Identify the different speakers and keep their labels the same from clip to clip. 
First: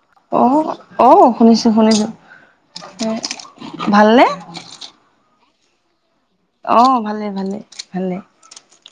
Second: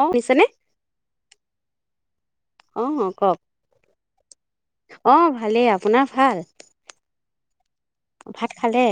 Speaker 1: অ শুনিছেনে
Speaker 2: অ', অ', শুনিছো, শুনিছো।
Speaker 1: অ
Speaker 2: উম,
Speaker 1: কওক
Speaker 2: ভালনে?
Speaker 1: অ ভালেই আপোনাক
Speaker 2: অহ, ভালে, ভালে, ভালে।
Speaker 1: ভাত খালে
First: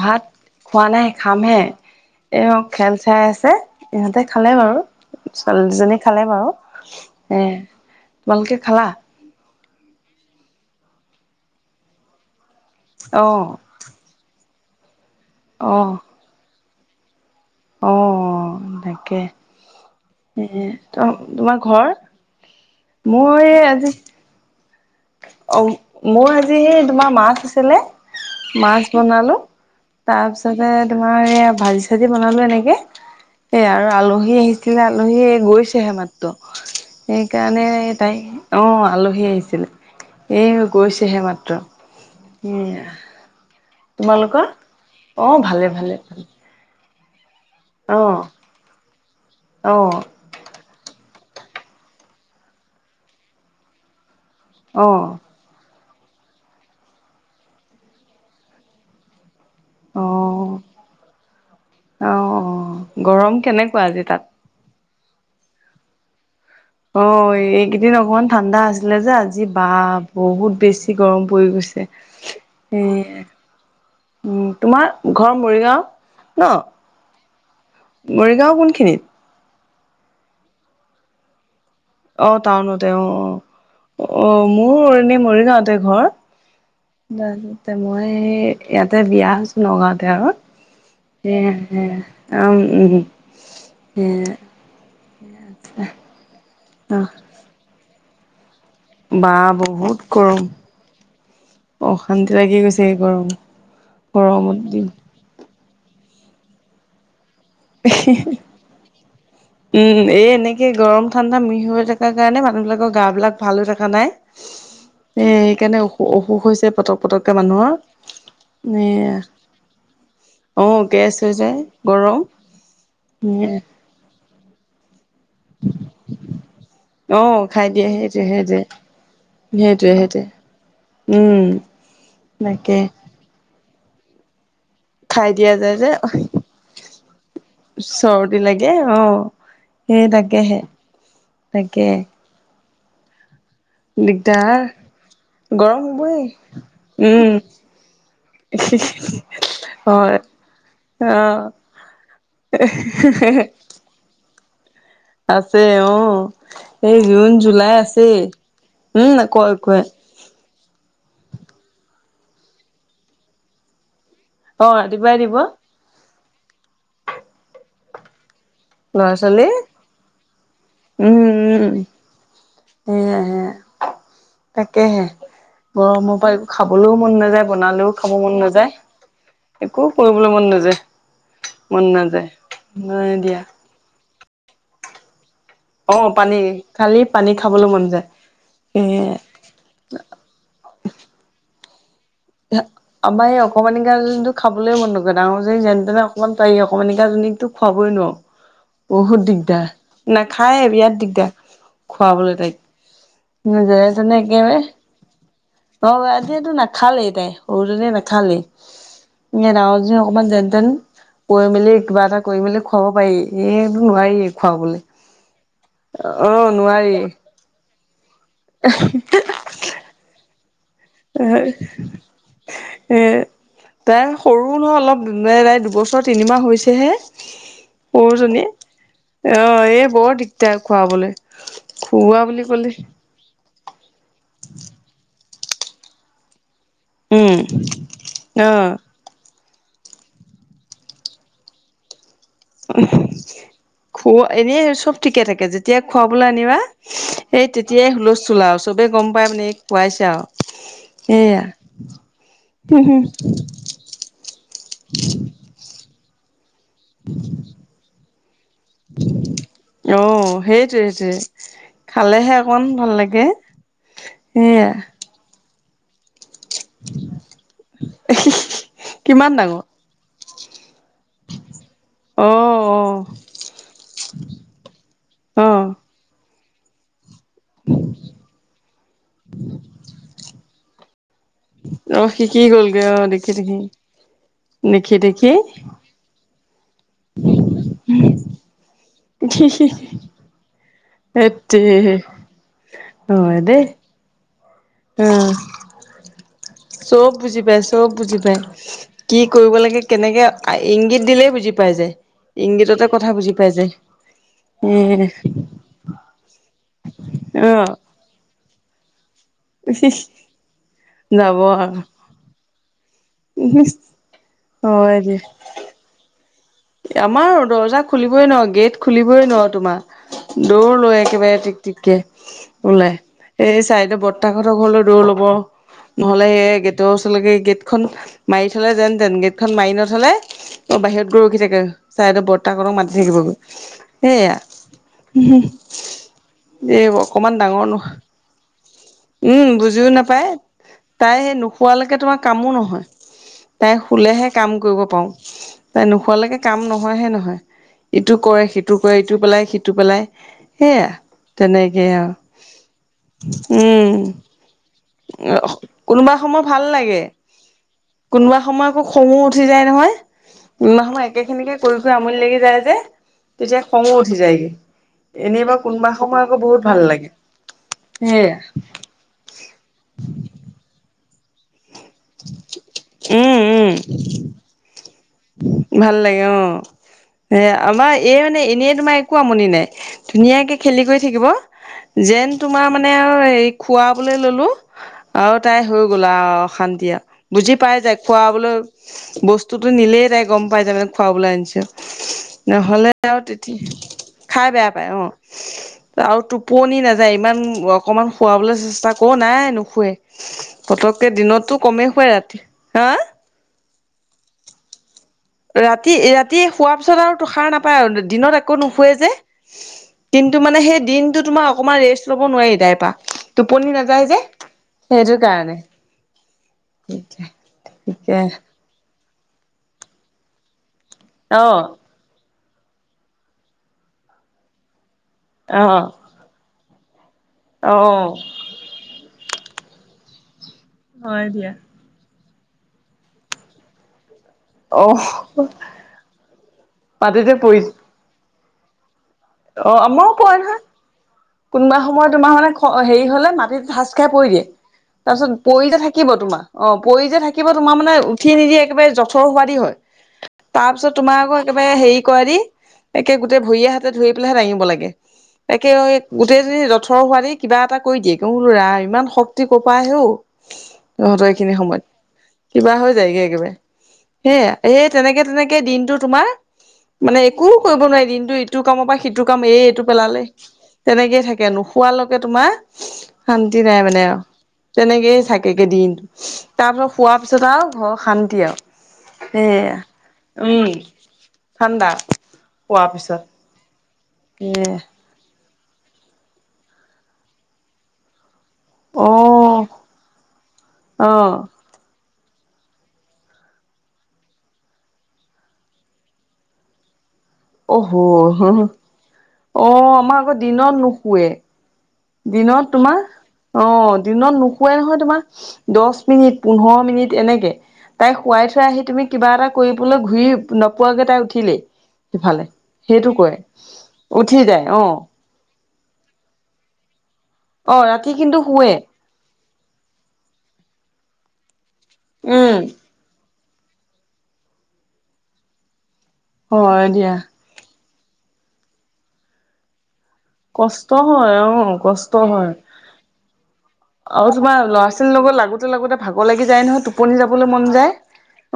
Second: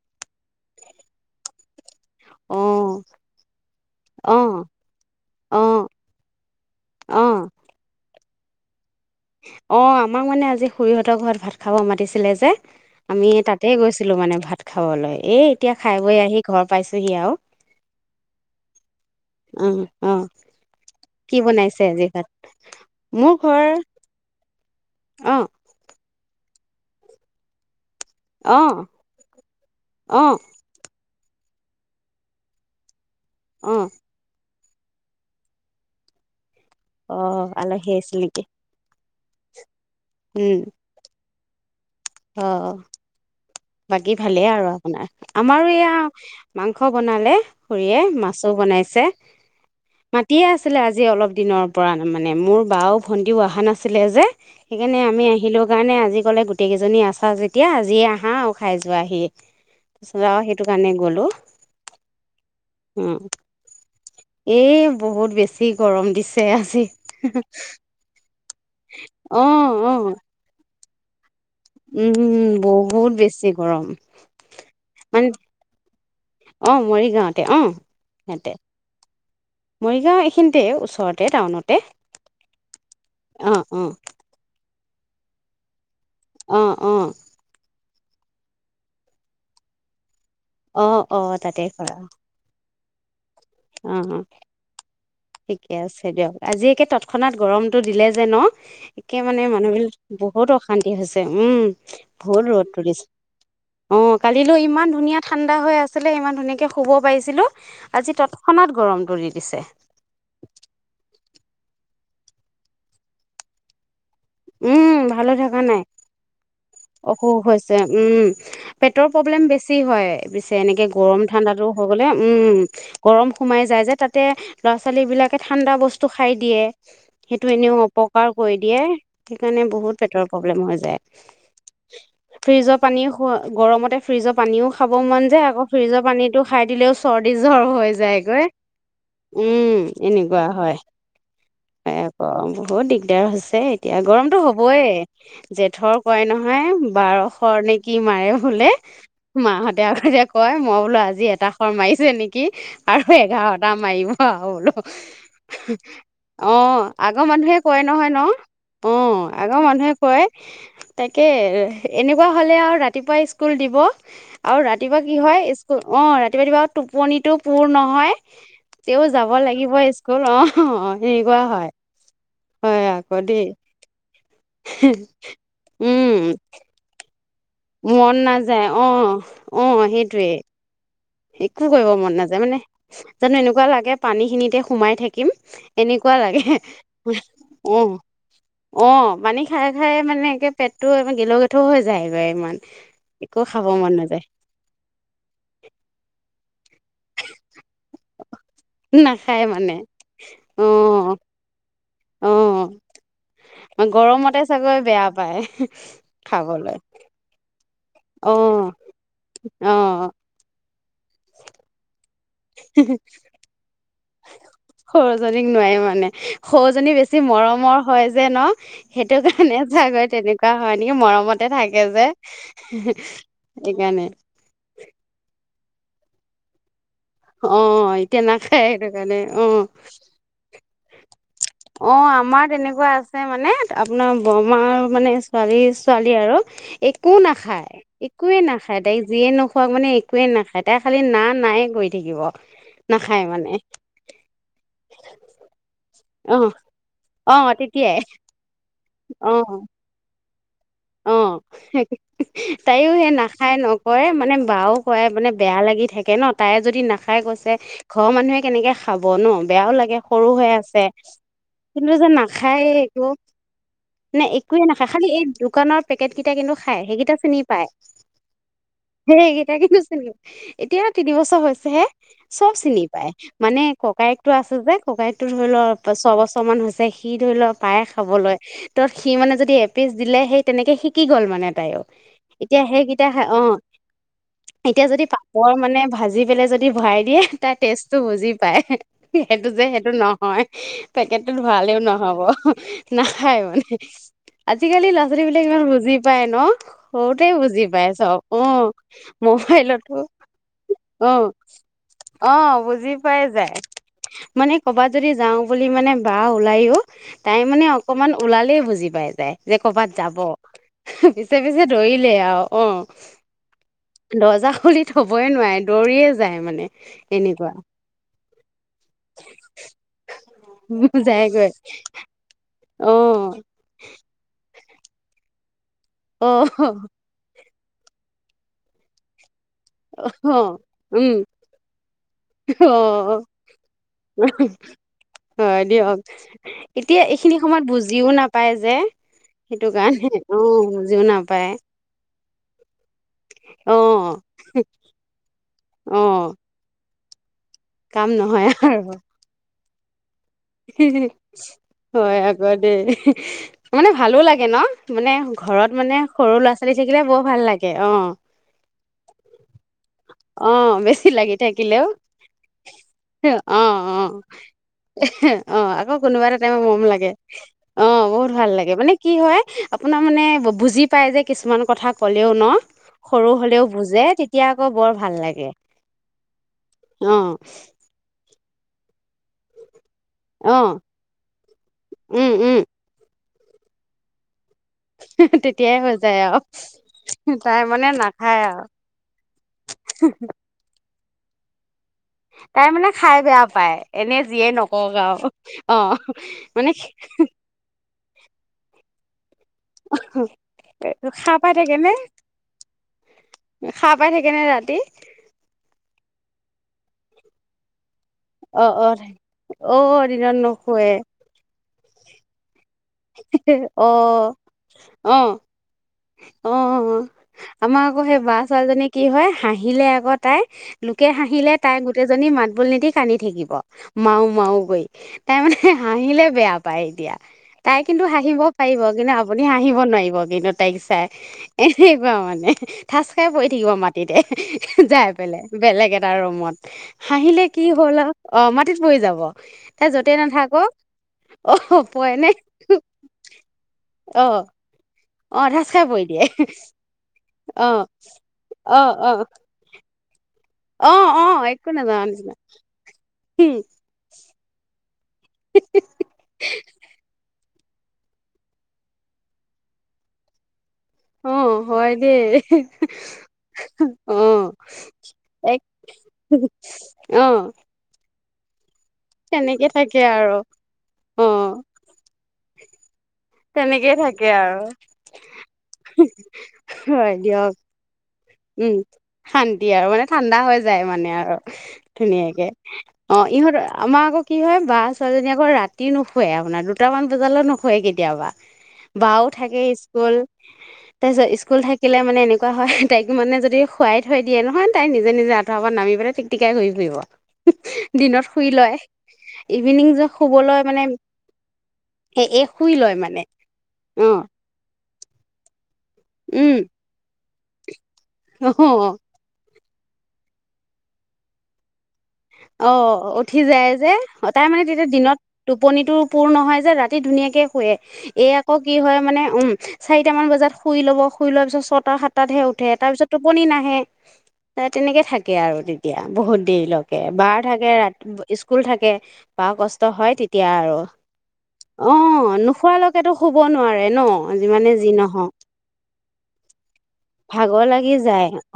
Speaker 2: ভাত খোৱা নাই খামহে।
Speaker 1: অ
Speaker 2: তেওঁ খেল চাই আছে ইহঁতে
Speaker 1: অ
Speaker 2: খালে বাৰু
Speaker 1: অ
Speaker 2: ছোৱালীজনী খালে বাৰু
Speaker 1: অ
Speaker 2: এ তোমালোকে খালা?
Speaker 1: অ' আমাক মানে আজি খুৰীহঁতৰ ঘৰত ভাত খাব মাতিছিলে যে, আমি
Speaker 2: অ'।
Speaker 1: তাতে গৈছিলো মানে ভাত খাবলৈ, এ এতিয়া
Speaker 2: অ',
Speaker 1: খাই বৈ আহি ঘৰ পাইছোঁহি আৰু
Speaker 2: অ' তাকে,
Speaker 1: উম অ
Speaker 2: এ ত
Speaker 1: কি
Speaker 2: তোমাৰ
Speaker 1: বনাইছে
Speaker 2: ঘৰ
Speaker 1: আজি ভাত
Speaker 2: মোৰ আজি
Speaker 1: অ
Speaker 2: অঔ! মোৰ আজি সেই তোমাৰ মাছ আছিলে।
Speaker 1: অ
Speaker 2: মাছ বনালো
Speaker 1: অ
Speaker 2: তাৰপিছতে, তোমাৰ এয়া ভাজি চাজি বনালো এনেকে, এয়া
Speaker 1: অ
Speaker 2: আৰু আলহী আহিছে। এ আলহী এগৈছেহে মাত্ৰ।
Speaker 1: অ
Speaker 2: সেইকাৰণে
Speaker 1: আলহী আহিছিল
Speaker 2: তাই
Speaker 1: নেকি
Speaker 2: অ' আলহী উম আহিছিলে। এ
Speaker 1: উম
Speaker 2: গৈছেহে মাত্ৰ।
Speaker 1: অ
Speaker 2: ত উ
Speaker 1: বাকী ভালেই আৰু আপোনাৰ আমাৰো এয়া
Speaker 2: ভালে
Speaker 1: মাং, মাংস বনালে খুৰিয়ে
Speaker 2: অ
Speaker 1: মাছো বনাইছে
Speaker 2: অ
Speaker 1: মাতিয়ে আছিলে আজি অলপ দিনৰ পৰা মানে মোৰ বাও ভণ্টিও অহা নাছিলে যে,
Speaker 2: অ
Speaker 1: সেইকাৰণে আমি আহিলো। সে কাৰণে আজি ক'লে গোটেই কে জনী আছা যেতিয়া আজিয়ে আহা আৰু খাই যোৱাহি। তাৰছত আৰু
Speaker 2: অ।
Speaker 1: সেইটো কাৰণে গলো
Speaker 2: অ
Speaker 1: উ
Speaker 2: গৰম কেনেকুৱা আজি তাত?
Speaker 1: এই বহুত বেছি গৰম দিছে আজি
Speaker 2: অ এইকেইদিন অকমান ঠাণ্ডা আছিলে যে আজি
Speaker 1: অ
Speaker 2: বা
Speaker 1: অ
Speaker 2: বহুত বেছি কৰম পৰি গৈছে
Speaker 1: উম
Speaker 2: এ
Speaker 1: বহুত বেছি গৰম
Speaker 2: উ তোমাৰ
Speaker 1: মানে
Speaker 2: ঘৰ মৰিগাঁও ন
Speaker 1: অ মৰিগাঁৱতে অ ইয়াতে
Speaker 2: মৰিগাঁও কোনখিনিত
Speaker 1: মৰিগাঁও এইখিনিতে ওচৰতে টাউনত
Speaker 2: অ টাউনতে অ অ অ মোৰ মোৰ অণি মৰিগাঁৱতে ঘৰ
Speaker 1: অ অ
Speaker 2: ব মই ইয়াতে বিয়া আছো নগাঁওতে আৰু
Speaker 1: অ অ
Speaker 2: হে
Speaker 1: তাতে
Speaker 2: হে
Speaker 1: কৰা
Speaker 2: অ উমুম
Speaker 1: অ ঠিকে আছে দিয়ক আজিে
Speaker 2: অহ
Speaker 1: তৎক্ষণাত গৰমতটো দিলে জন একে
Speaker 2: বা
Speaker 1: মানে মানুহবিলাক
Speaker 2: বহুত গৰম
Speaker 1: বহুত অশান্তি হৈছে উম
Speaker 2: অশান্তি
Speaker 1: বহুত
Speaker 2: লাগি
Speaker 1: ৰদ
Speaker 2: গৈছে এই
Speaker 1: তুলিছে
Speaker 2: গৰম
Speaker 1: অ
Speaker 2: গৰমত
Speaker 1: কালিলৈ
Speaker 2: দিন
Speaker 1: ইমান ধুনীয়া ঠাণ্ডা হৈ আছে আচলতে ইমান ধুনীয়াকৈ শুব পাৰিছিলোঁ
Speaker 2: উ উম এই এনেকে গৰম ঠাণ্ডা া মিহ হৈ থকা কাৰণে মানুহ বিলাকৰ গা বিিলাক ভালো থকা নাই
Speaker 1: উম
Speaker 2: এ
Speaker 1: ভালে থকা
Speaker 2: সেইকাৰণে
Speaker 1: নাই
Speaker 2: অসু অসুখ হৈছে পটক পটককে
Speaker 1: অসুখ
Speaker 2: মানুহৰ
Speaker 1: হৈছে উম
Speaker 2: এ
Speaker 1: পেটৰ প্ৰব্লেম বেছি হয় পিছে
Speaker 2: অ
Speaker 1: এনেকে
Speaker 2: গেছ
Speaker 1: গৰম
Speaker 2: হৈ যায়
Speaker 1: ঠাণ্ডাতো হৈ গলে
Speaker 2: গৰম
Speaker 1: উম উম গৰম
Speaker 2: এ
Speaker 1: সোমাই যায় যে তাতে ল' ছোৱালীলাক তাকে ঠাণ্ডা বস্তু খাই দিয়ে
Speaker 2: অ
Speaker 1: সেইটো
Speaker 2: খাই
Speaker 1: এনেও
Speaker 2: দিয়ে সেইটোৱে
Speaker 1: অপকাৰ কৰি
Speaker 2: সেইটোৱে
Speaker 1: দিয়ে সেইকাৰণে
Speaker 2: সেইটোৱে
Speaker 1: বহুত পটৰ
Speaker 2: সেইটোৱে
Speaker 1: প্ৰব্লেম হয়
Speaker 2: উম তাকে
Speaker 1: ফ্ৰিজৰ পানী খ গৰমতে ফ্ৰিজত পানীও খাব মন
Speaker 2: খাই
Speaker 1: যায়
Speaker 2: দিয়া
Speaker 1: আকৌ
Speaker 2: যে
Speaker 1: ফ্ৰিজৰ পানীটো খাই দিলেও চৰ্দি জ্বৰ হৈ
Speaker 2: চৰ্দি
Speaker 1: যায়গৈ
Speaker 2: লাগে অ
Speaker 1: উম
Speaker 2: সেই
Speaker 1: এনেকুৱা
Speaker 2: তাকেহে
Speaker 1: হয়
Speaker 2: তাকে
Speaker 1: আকৌ বহুত দিগদাৰ হৈছে এতিয়া গৰমতো
Speaker 2: দিগদাৰ
Speaker 1: হবই
Speaker 2: গৰম
Speaker 1: জেঠৰ
Speaker 2: হবই
Speaker 1: কয় নহয়
Speaker 2: উম
Speaker 1: বাৰশৰ নেকি মাৰে বোলে মাহঁতে আগতে
Speaker 2: হয়
Speaker 1: যে কয় মই বোলো
Speaker 2: অ
Speaker 1: আজি এটা খৰ মাৰিছো নেকি আৰু এঘাৰটা মাৰিব হল
Speaker 2: আছে অ এই
Speaker 1: আগৰ
Speaker 2: জুন
Speaker 1: মানুহে
Speaker 2: জুলাই
Speaker 1: কয়
Speaker 2: আছে
Speaker 1: নহয় ন অ আগৰ মানুহে কয় তাকে এনেকুৱা হ'লে আৰু ৰাতিপুৱাই স্কুল দিব আৰু
Speaker 2: অ
Speaker 1: ৰাতিপুৱা
Speaker 2: ৰাতিপুৱাই
Speaker 1: কি
Speaker 2: দিব
Speaker 1: হয় স্কুল, অ' ৰাতি কেতিয়াবা কেতিয়াবা টোপনিটো পূৰ নহয়। তেও
Speaker 2: ল'ৰা
Speaker 1: যাব
Speaker 2: ছোৱালী
Speaker 1: লাগিব স্কুল অ'
Speaker 2: উম' উম'
Speaker 1: এনেকুৱা হয় হয়
Speaker 2: সেইয়া
Speaker 1: আকৌ দেই
Speaker 2: সেইয়া তাকেহে গৰমৰ পৰা
Speaker 1: উম
Speaker 2: একো খাবলৈও ম মন নাযায় বনালেও খাব মন নাযায়,
Speaker 1: অ
Speaker 2: একো
Speaker 1: সেইটোৱে
Speaker 2: কৰিবলৈ মন নাযায়।
Speaker 1: একো কৰিব মন নাযায় মানে
Speaker 2: নাই
Speaker 1: জানো
Speaker 2: দিয়া
Speaker 1: এনেকুৱা লাগে পানীখিনিতে সোমাই থাকিম
Speaker 2: অ
Speaker 1: এনেকুৱা
Speaker 2: পানী
Speaker 1: লাগে
Speaker 2: খালি পানী খাবলৈ মন
Speaker 1: অ'
Speaker 2: যায় এ
Speaker 1: অ' পানী খাই খাই মানে এমানে একে পেটতটো গেলও গেথও ত [unintelligible]
Speaker 2: আমাৰ এই অকমানি
Speaker 1: মন
Speaker 2: গাল
Speaker 1: নাযায়
Speaker 2: দিনটো খাবলৈ মন নকৰে ডাঙৰ জনীক যেনতেনে অকমানি পাৰি অসমীয়া গাইজনীকটো খোৱাবই নোৱাৰো বহুত
Speaker 1: নাখায়
Speaker 2: দিগদাৰ,
Speaker 1: মানে
Speaker 2: নাখায় এ বিৰাট
Speaker 1: অ
Speaker 2: দিগদাৰ
Speaker 1: অ
Speaker 2: খুৱাবলৈ তাইক যেনেতেনে
Speaker 1: গৰমতে
Speaker 2: একেবাৰে
Speaker 1: চাগৈ বেয়া পায়
Speaker 2: অ' আজি এইটো
Speaker 1: খাবলৈ
Speaker 2: নাখালেই তাই অৰ
Speaker 1: অ
Speaker 2: উঠালি [unintelligible] ন ৰাওজন
Speaker 1: অ
Speaker 2: ডাঙৰজনী অকমান যেনতেন কৈ মেলি কিবা এটা কৰি মেলি খুৱাব পাৰি এই
Speaker 1: সৰুজনীক নোৱাৰি মানে
Speaker 2: অ
Speaker 1: সৰুজনী বেছি
Speaker 2: নোৱাৰি
Speaker 1: মৰমৰ হয় যে ন সেইটো কাৰণে চাগৈ তেনেকুৱা হয় নেকি মৰমতে থাকে যে
Speaker 2: এ তাই
Speaker 1: সেইকাৰণে
Speaker 2: সৰু ন অলপ নে তাই দুবছৰ তিনিমাহ হৈছেহে
Speaker 1: অ' এতিয়া
Speaker 2: সৰুজনী
Speaker 1: নাখায় সেইটো কাৰণে অ'
Speaker 2: এই বৰ দিগদাৰ খুৱাবলৈ
Speaker 1: অ'
Speaker 2: খুওৱা বুলি
Speaker 1: আমাৰ
Speaker 2: ক'লে
Speaker 1: তেনেকুৱা আছে মানে আপোনাৰ বৰমাৰ মানে, ছোৱালী ছোৱালী আৰু, একো
Speaker 2: উম
Speaker 1: নাখায়, একোৱে
Speaker 2: অ
Speaker 1: নাখায় তাইক যিয়ে নোখ খোৱামুণি একোৱেই নাখায় তাই খালী না নায়ে কৰি থাকিব নাখায় মানে
Speaker 2: খ এনেই চব ঠিকে থাকে যেতিয়া খোৱাবলৈ
Speaker 1: অ
Speaker 2: আনিবা সৈই তেতিয়াই হুলস্থুল আৰু চব চবেই গম পায়
Speaker 1: অ
Speaker 2: মানে খোৱাইছে আৰু
Speaker 1: অ'
Speaker 2: সেয়া
Speaker 1: তাইও সেই নাখায় নকৰে মানে বাও কয় মানে বেয়া লাগি থাকে। ন তাই যদি নাখাই কৈছে ঘৰৰ মানুহে কেনেকে খাব ন! বেয়াও লাগে
Speaker 2: অ
Speaker 1: সৰু হৈ আছে
Speaker 2: সেইটোৱে সেইটোৱে
Speaker 1: কিন্তু যে,
Speaker 2: খালেহে অকমান
Speaker 1: নাখায়
Speaker 2: ভাল
Speaker 1: একো
Speaker 2: লাগে
Speaker 1: নে একয়ে
Speaker 2: সেয়া
Speaker 1: নাখায় খালি এই দোকানত পেকেট কেইটা কিন্তু খাই সেইকেইটা চিনি পায়
Speaker 2: কিমান
Speaker 1: সেইকেইটা
Speaker 2: ডাঙৰ
Speaker 1: কিন্তু চিনি, এতিয়া, তিন বছৰ হৈছেহে,
Speaker 2: অ
Speaker 1: চব
Speaker 2: অ
Speaker 1: চিনি পায় মানে ককায়েক টো আছে যে, ককায়েকটো
Speaker 2: অ
Speaker 1: ধৰি লও ছবছৰ। প্ৰমান হৈছে। সি ধৰি লও পায় খাবলৈ তত সি মানে যদি এপিচ দিলে সেই তেনেকে শিক শিকি গল মানে, তাইও
Speaker 2: অ শিকি
Speaker 1: এতিয়া
Speaker 2: গ'লগৈ
Speaker 1: সেইকেইটা
Speaker 2: দেখি
Speaker 1: অ'
Speaker 2: দেখি
Speaker 1: এতিয়া
Speaker 2: দেখি
Speaker 1: যদি
Speaker 2: দেখি
Speaker 1: পাপৰ মানে ভাজি পেলাই যদি ভৰাই দিয়ে তাৰ টেষ্টটো বুজি পায়। সেইটো যে, সেইটো নহয়। পেকেটটোত
Speaker 2: সেইটোৱে
Speaker 1: ভালেও নহ'ব নাখায়
Speaker 2: হয় দেই
Speaker 1: মানে। আজিকালি, লৰা
Speaker 2: অ
Speaker 1: -ছোৱালী বিলাক ইমান বুজি পায় ন!
Speaker 2: চব
Speaker 1: সৰুতে
Speaker 2: পায়
Speaker 1: বুজি পাই চব
Speaker 2: বুজি
Speaker 1: অ
Speaker 2: পায় কি কৰিব লাগে
Speaker 1: মোবাইলতো
Speaker 2: কেনেকে ইংগিত
Speaker 1: অ
Speaker 2: দিলেই বুজি পাই যায়
Speaker 1: অহ বুজি পাই যায় মানে
Speaker 2: এ
Speaker 1: ক'বাত যদি যাও বুলি মানে বা ওলাইও তাই
Speaker 2: অ
Speaker 1: মানে অকমান ওলালেই বুজি, বুজি পায় যে, ক'বাত যাব পিছে,
Speaker 2: যাব
Speaker 1: পিছে দৰিলেই আও অ'।
Speaker 2: [unintelligible]
Speaker 1: দৰ্জা খুলি
Speaker 2: হয় দিয়া
Speaker 1: থবই নোৱাৰি দৌৰিয়ে যায় মানে
Speaker 2: আমাৰ
Speaker 1: এনেকুৱা
Speaker 2: দৰ্জা খুলিবই নোৱাৰ, গেট খুলিবই নোৱাৰ তোমাৰ দৌৰ লৈ একেবাৰে
Speaker 1: যায়গৈ
Speaker 2: টিক, টিককে
Speaker 1: অ
Speaker 2: ওলাই এই চাইডে বৰ্তাকহঁতৰ ঘৰ ৰ ল'ব
Speaker 1: অ
Speaker 2: নহ'লে গেটৰ ওচৰলৈকে গেট খন মাৰি থলে যেন তেনগে। মাৰি নথ'লে
Speaker 1: অ
Speaker 2: বাহিৰত
Speaker 1: উম
Speaker 2: গৈ ৰখি থাক চাইদে
Speaker 1: অ
Speaker 2: বৰ্তাকক মাতি থাকিবগৈ সেইয়া
Speaker 1: হয় দিয়ক
Speaker 2: এই
Speaker 1: এতিয়া
Speaker 2: অকমান
Speaker 1: এইখিনি
Speaker 2: ডাঙৰ
Speaker 1: সময়ত
Speaker 2: ন'
Speaker 1: বুজিও নাপায় যে
Speaker 2: উম,
Speaker 1: সেইটো
Speaker 2: বুজিও
Speaker 1: কাৰণে
Speaker 2: নাপায়
Speaker 1: অ বুজিও
Speaker 2: তাই সেই
Speaker 1: নাপায়
Speaker 2: নোখোৱালৈকে তোমাৰ কামো নহয়।
Speaker 1: অ
Speaker 2: তাই শুলেহে কাম কৰিব পাৰোঁ তাই
Speaker 1: অ
Speaker 2: নোখোৱালৈকে নহয়হে নহয়।
Speaker 1: কাম
Speaker 2: ইটো কৰে,
Speaker 1: নহয়
Speaker 2: সিটো
Speaker 1: আৰু
Speaker 2: কৰে ইটো পেলাই, সিটো উটো পেলাই। সেয়া। তেনেকে আৰু
Speaker 1: হয় আকৌ দেই মানে
Speaker 2: উম
Speaker 1: ভালো লাগে ন'। মানে ঘৰত মানে
Speaker 2: কোনোবা
Speaker 1: সৰু
Speaker 2: সময়
Speaker 1: ল'ৰা
Speaker 2: ভাল
Speaker 1: ছোৱালী থাকিলে
Speaker 2: লাগে
Speaker 1: বৰ ভাল লাগে অ
Speaker 2: কোনোবা সময় আকৌ খঙো উঠি যায় নহয়,
Speaker 1: অ
Speaker 2: কোনোবা সময়
Speaker 1: বেছি
Speaker 2: একে
Speaker 1: লাগি
Speaker 2: খিনিকে কৰি
Speaker 1: থাকিলেও
Speaker 2: কৰি আমনি লাগি যায় যে
Speaker 1: অ অ
Speaker 2: তেতিয়া খঙো উঠি যায়গে। এনেই বা
Speaker 1: অ', আকৌ
Speaker 2: সময়
Speaker 1: কোনোবা এটা
Speaker 2: বহুত
Speaker 1: [unintelligible]
Speaker 2: ভাল
Speaker 1: মৰমো লাগে অ', বহুত
Speaker 2: সেয়া
Speaker 1: ভাল লাগে মানে কি হয় আপোনাৰ মানে বু বুজি পাই যে কিছুমান কথা। ক'লেও ন' সৰু
Speaker 2: উম
Speaker 1: হ'লেও
Speaker 2: উম
Speaker 1: বুজে তেতিয়া আকৌ বৰ ভাল। লাগে
Speaker 2: ভাল লাগে অ',
Speaker 1: অ
Speaker 2: সে আমাৰ এই মানে ইয়ে তোমাৰ একো আমনি নাই। ধুনীয়াকে
Speaker 1: অ
Speaker 2: খেলি কৰি থাকিব
Speaker 1: উম
Speaker 2: যেন
Speaker 1: উম
Speaker 2: তোমাৰ মানে আৰু হেৰি খোৱাবলৈ ল'লোঁ। আৰু তাই হৈ গ'ল আৰু অশান্তি আৰু বুজি
Speaker 1: তাই
Speaker 2: পাই
Speaker 1: মানে
Speaker 2: যায়
Speaker 1: নাখায়
Speaker 2: খোৱাবলৈ
Speaker 1: আৰু
Speaker 2: বস্তুতো নিলেই গম পাই যায় মানে। খোৱাবলৈ আনিছিল।
Speaker 1: তাই মানে
Speaker 2: নহ'লে
Speaker 1: খাই
Speaker 2: আৰু
Speaker 1: বেয়া
Speaker 2: তেতি
Speaker 1: পায় এনে যিয়ে
Speaker 2: খাই বেয়া পায়
Speaker 1: নকওক
Speaker 2: অ',
Speaker 1: আৰু অ
Speaker 2: আৰু
Speaker 1: মানে
Speaker 2: টোপনি নাযায় ইমান অকমান খোৱাবলৈ চেষ্টা কৰ নাই। নুখুৱে পতককে
Speaker 1: খাৰ
Speaker 2: দিনতো
Speaker 1: পাই
Speaker 2: কমেই
Speaker 1: থাকেনে
Speaker 2: শুৱে ৰাতি হা।
Speaker 1: খাৰ পাই থাকেনে ৰাতি
Speaker 2: ৰাতি ৰাতি শোৱাৰ পিছত আৰু তুষাৰ নাপায় আৰু। দিনত একো
Speaker 1: অ অ
Speaker 2: নুশোৱে যে
Speaker 1: অ দিনত
Speaker 2: কিন্তু মানে সেই
Speaker 1: নুশুৱে
Speaker 2: দিনতটো তোমাৰ অকণমান ৰেষ্ট ল'ব নোৱাৰি তাই। টোপনি
Speaker 1: অ
Speaker 2: নাযায় যে সেইটো কাৰণে।
Speaker 1: অ', অ', অ',
Speaker 2: ঠিকে
Speaker 1: আমাৰ আকৌ সেই বাৰ ছালজনী। ে কি হয় হাঁহিলে আকৌ তাই লোকে
Speaker 2: অ
Speaker 1: হাঁহিলে তাই গোটেইজনী মান ল নিদি কান্দি থাকিব মাৰও মাৰও গৈ তাই
Speaker 2: অ
Speaker 1: মানে হাঁহিলে বেয়া পায় দিয়া।
Speaker 2: অ
Speaker 1: তাই কিন্তু হাঁহিব পাৰিব কিন্তু আপুনি আহিব নোৱাৰিব কিন্তু টাইক চাই
Speaker 2: হয় দিয়া
Speaker 1: এনেুৱা মানে। ঠাচ খাই পৰি থাকিব মাটিতে।
Speaker 2: অ
Speaker 1: যাই পেলে বেলেগ এটা ৰুমত
Speaker 2: মাটিতে
Speaker 1: হাঁহিলে
Speaker 2: পৰি
Speaker 1: কি হ'ল আৰু অ মাটিত পৰি যাব।
Speaker 2: অ
Speaker 1: তাই য'তে
Speaker 2: আমাৰো পোৱা নহয়
Speaker 1: নাথাকক অ
Speaker 2: কোনোবা সময়
Speaker 1: পৰে নে
Speaker 2: তোমাৰ মানে হেৰি হলে মাটিত সাজ খাই
Speaker 1: অ
Speaker 2: পৰি দিয়ে। তাৰ পিছত
Speaker 1: অ ঢাচ
Speaker 2: পৰি যে
Speaker 1: খাই
Speaker 2: থাকিব
Speaker 1: দিয়ে
Speaker 2: তোমাৰ অ পৰি যে থাকিব থাকিব
Speaker 1: অ
Speaker 2: তোমাৰ মানে উঠি নিদিয়ে
Speaker 1: অ
Speaker 2: একেবাৰে
Speaker 1: অ
Speaker 2: জথৰ সোৱাদদি হয়।
Speaker 1: অ
Speaker 2: তাৰপিছত
Speaker 1: অ
Speaker 2: তোমাৰ আকৌ
Speaker 1: একো
Speaker 2: একেবাৰে হেৰি
Speaker 1: নাজানা
Speaker 2: কৰে
Speaker 1: নিচিনা
Speaker 2: দি একে গোট ভৰি হাতত [unintelligible] ব লাগে। তাকে গোটেইজনী জথৰ হোৱ ন কিবা এটা কৰি দিয়ে কো ল'ৰা ইমান শক্তি কপা হেও। সহঁতৰ এই খিনি
Speaker 1: অ',
Speaker 2: সময়ত
Speaker 1: হয় দেই
Speaker 2: কিবা হৈ যায়গে একেবাৰে
Speaker 1: অ',
Speaker 2: সেয়া এই তেনেকে তেনেকে
Speaker 1: এক
Speaker 2: দিনটো তোমাৰ মানে একো
Speaker 1: অ',
Speaker 2: কৰিব নোৱাৰি দিনটো কমৰ পৰা সিটো কাম এই
Speaker 1: তেনেকে
Speaker 2: এইটো
Speaker 1: থাকে
Speaker 2: পেলালে
Speaker 1: আৰু
Speaker 2: তেনেকেই থাকে
Speaker 1: অ',
Speaker 2: নোখোৱালৈকে তোমাৰ শান্তি নাই
Speaker 1: তেনেকেই
Speaker 2: মানে আৰু
Speaker 1: থাকে
Speaker 2: তেনেকেই থাকে একে দিন তাৰপিছত
Speaker 1: হয়
Speaker 2: শোৱাৰ পিছত
Speaker 1: দিয়ক
Speaker 2: আৰু ঘৰ শান্তি আৰু
Speaker 1: উম শান্তি
Speaker 2: সেয়া।
Speaker 1: আৰু মানে ঠাণ্ডা হৈ
Speaker 2: উম
Speaker 1: যায় মানে আৰু
Speaker 2: ঠাণ্ডা
Speaker 1: ধুনীয়াকে
Speaker 2: শোৱাৰ
Speaker 1: অ
Speaker 2: পিছত।
Speaker 1: ইহঁত ত [inaudible] আমাৰ আকৌ কি
Speaker 2: এ
Speaker 1: হয় বা ছোৱালীজনী আকৌ ৰাতি ৰাতি নুখুৱে আপোনাৰ দুটামান বজালৈ নুখুৱৱে কেতিয়াবা। বাও থাকে
Speaker 2: অ'
Speaker 1: স্কুল তাৰপিছত
Speaker 2: অ'
Speaker 1: স্কুল থাকিলে। মানে এনেকুৱা হয় তাইকো মানে যদি খুৱাই থৈ দিয়ে নহয় তাই নিজে নিজে আঁঠৰ পৰা নামি পেলাই টিক টিকাই কৰি ফুৰিব।
Speaker 2: আহ
Speaker 1: দিনত
Speaker 2: আহ
Speaker 1: শুই লয় ইভিনিং যে
Speaker 2: আমাৰ আকৌ
Speaker 1: শুবলৈ
Speaker 2: দিনত
Speaker 1: মানে
Speaker 2: নুশোৱে।
Speaker 1: এই
Speaker 2: দিনত
Speaker 1: শুই লয়
Speaker 2: তোমাৰ
Speaker 1: মানে
Speaker 2: অ', দিনত নুশুৱে নহয় তোমাৰ দচ মিনিট,
Speaker 1: উম,
Speaker 2: পোন্ধৰ মিনিট এনেকে তাই শুৱাই থৈ আহি
Speaker 1: অ',
Speaker 2: তুমি কিবা এটা কৰিবলৈ ঘূৰি নোপোৱাকে তাই উঠিলেই। সিফালে
Speaker 1: অ',
Speaker 2: সেইটো কৰে
Speaker 1: উঠি যায় যে,
Speaker 2: উঠি
Speaker 1: তাই মানে
Speaker 2: যায়
Speaker 1: তেতিয়া
Speaker 2: অ'
Speaker 1: দিনত টোপ টোপনিটো পূৰ নহয় যে, ৰাত ধুনীয়াকে শুৱে
Speaker 2: অ' ৰাতি
Speaker 1: এই
Speaker 2: কিন্তু
Speaker 1: আকৌ
Speaker 2: শুৱে
Speaker 1: কি হয়, মানে উম। চাৰিটামান বজাত শুই ল'ব, শুই লোৱাৰ পিছত চত আৰু সাতটাহে
Speaker 2: উম
Speaker 1: উঠে, তাৰ পিছতো টোপনি নাহে, তেনেকে থাকে আৰু তেতিয়া বহুত দেৰি লগ
Speaker 2: হয় দিয়া
Speaker 1: এবাৰ থাকে ৰাত স্কুল থাকে বা কষ্ট হয়ত
Speaker 2: কষ্ট হয়, অ', কষ্ট হয়
Speaker 1: নোখোৱালৈকেতো শুব নোৱাৰে ন
Speaker 2: আৰু তোমাৰ
Speaker 1: যিমানে যি
Speaker 2: ল'ৰা-ছোৱালীৰ
Speaker 1: নহওক
Speaker 2: লগত লাগোতে-লাগোতে ভাগৰ লাগি যায় নহয়, টোপনি যাবলৈ মন
Speaker 1: ভাগৰ লাগি
Speaker 2: যায়,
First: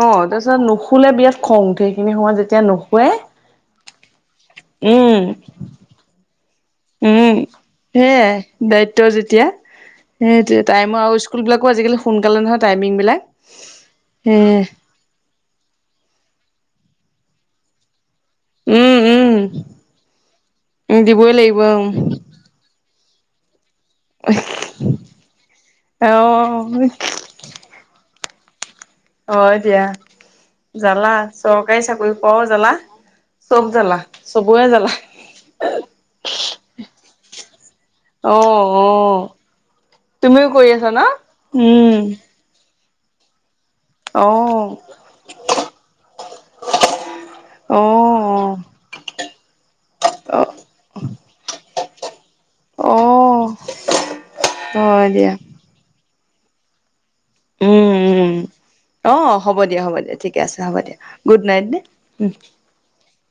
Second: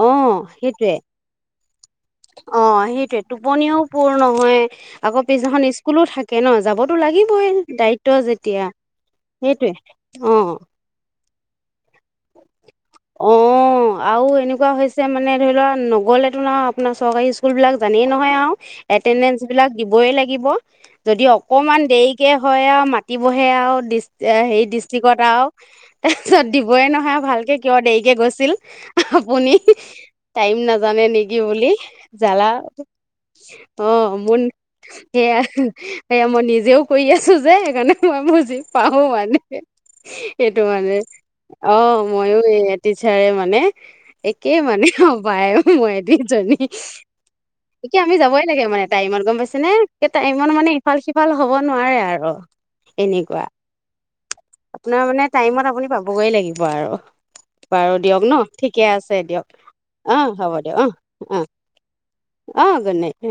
Speaker 2: অ', তাৰ পিছত
Speaker 1: সেইটোৱে
Speaker 2: নুশুলে বিৰাট খং সেইখিনি সময়ত যেতিয়া
Speaker 1: অ',
Speaker 2: নুশুৱে
Speaker 1: সেইটোৱে টোপনিও পূৰ নহয়,
Speaker 2: উম
Speaker 1: আকৌ পিছদিনাখন স্কুলো থাকে ন'। যাবতো
Speaker 2: উম
Speaker 1: লাগিবই দায়িত্ব
Speaker 2: সেয়াই
Speaker 1: যেতিয়া,
Speaker 2: দায়িত্ব
Speaker 1: সেইটোৱেই অ'।
Speaker 2: লবিলাকো আজিকালি সোনকালে নহয় টাইমিং বিলাক
Speaker 1: অ', আৰু
Speaker 2: সে
Speaker 1: এনেকুৱা হৈছে মানে ধৰি লোৱা নগ'লেতো ন চৰকাৰী স্কুলবিলাক জানেই ন মই আওঁ
Speaker 2: উম উম
Speaker 1: আত্তেণ্ডেঞ্চবিলাক দিবই লাগিব,
Speaker 2: উম
Speaker 1: যদি
Speaker 2: দিবই লাগিব উম
Speaker 1: অকনমান দেইকে হয় আওঁ মাত দিবহে আওঁ দিছ, হেই ডিষ্ট্ৰিক্টক আওঁ,
Speaker 2: অ
Speaker 1: দি গয়ে নহয় আৰু ভালকে কিয় দেয়িকে গৈছ ছিল আপুনি
Speaker 2: হয় দিয়া
Speaker 1: টাইম নাজানে
Speaker 2: জ্বালা
Speaker 1: নেকি বুলি?
Speaker 2: চৰকাৰী চাকৰি পোৱাও
Speaker 1: জালা
Speaker 2: জ্বালা চব জ্বালা
Speaker 1: অ', মোৰ
Speaker 2: চবৰে জ্বালা
Speaker 1: সেয়া, সেয়া মই নিজেও কৰি আছো যে, সেইকাৰণে মই মোৰ
Speaker 2: অ
Speaker 1: বুজি
Speaker 2: অ
Speaker 1: পাওঁ মানে
Speaker 2: তুমিও
Speaker 1: এইটো
Speaker 2: কৰি আছা
Speaker 1: মানে
Speaker 2: ন
Speaker 1: অ',
Speaker 2: উম
Speaker 1: ময়ো এই টিচাৰে মানে একে
Speaker 2: অ',
Speaker 1: মানে বাই ময়ে দুজনী এতিয়া আমি যাবই
Speaker 2: অ',
Speaker 1: লাগে মানে টাইমত গম পাইছে নে?
Speaker 2: অ',
Speaker 1: টাইমত মানে ইফাল সিফাল হ'ব নোৱাৰে আৰু এনেকুৱা
Speaker 2: অ',
Speaker 1: আপোনাৰ
Speaker 2: হয়
Speaker 1: মানে
Speaker 2: দিয়া
Speaker 1: টাইমত আপুনি পাব বই লাগিব আৰু
Speaker 2: উম,
Speaker 1: বাৰু দিয়ক
Speaker 2: উম,
Speaker 1: ন ঠিকে আছে
Speaker 2: অ', হ'ব
Speaker 1: দিয়ক
Speaker 2: দিয়া, হ'ব দিয়া
Speaker 1: আহ
Speaker 2: ঠিকে আছে
Speaker 1: হ'ব দিয়ক
Speaker 2: দিয়া
Speaker 1: অ
Speaker 2: গুড
Speaker 1: অ
Speaker 2: নাইট দেই। উম।
Speaker 1: আহ গুড নাইট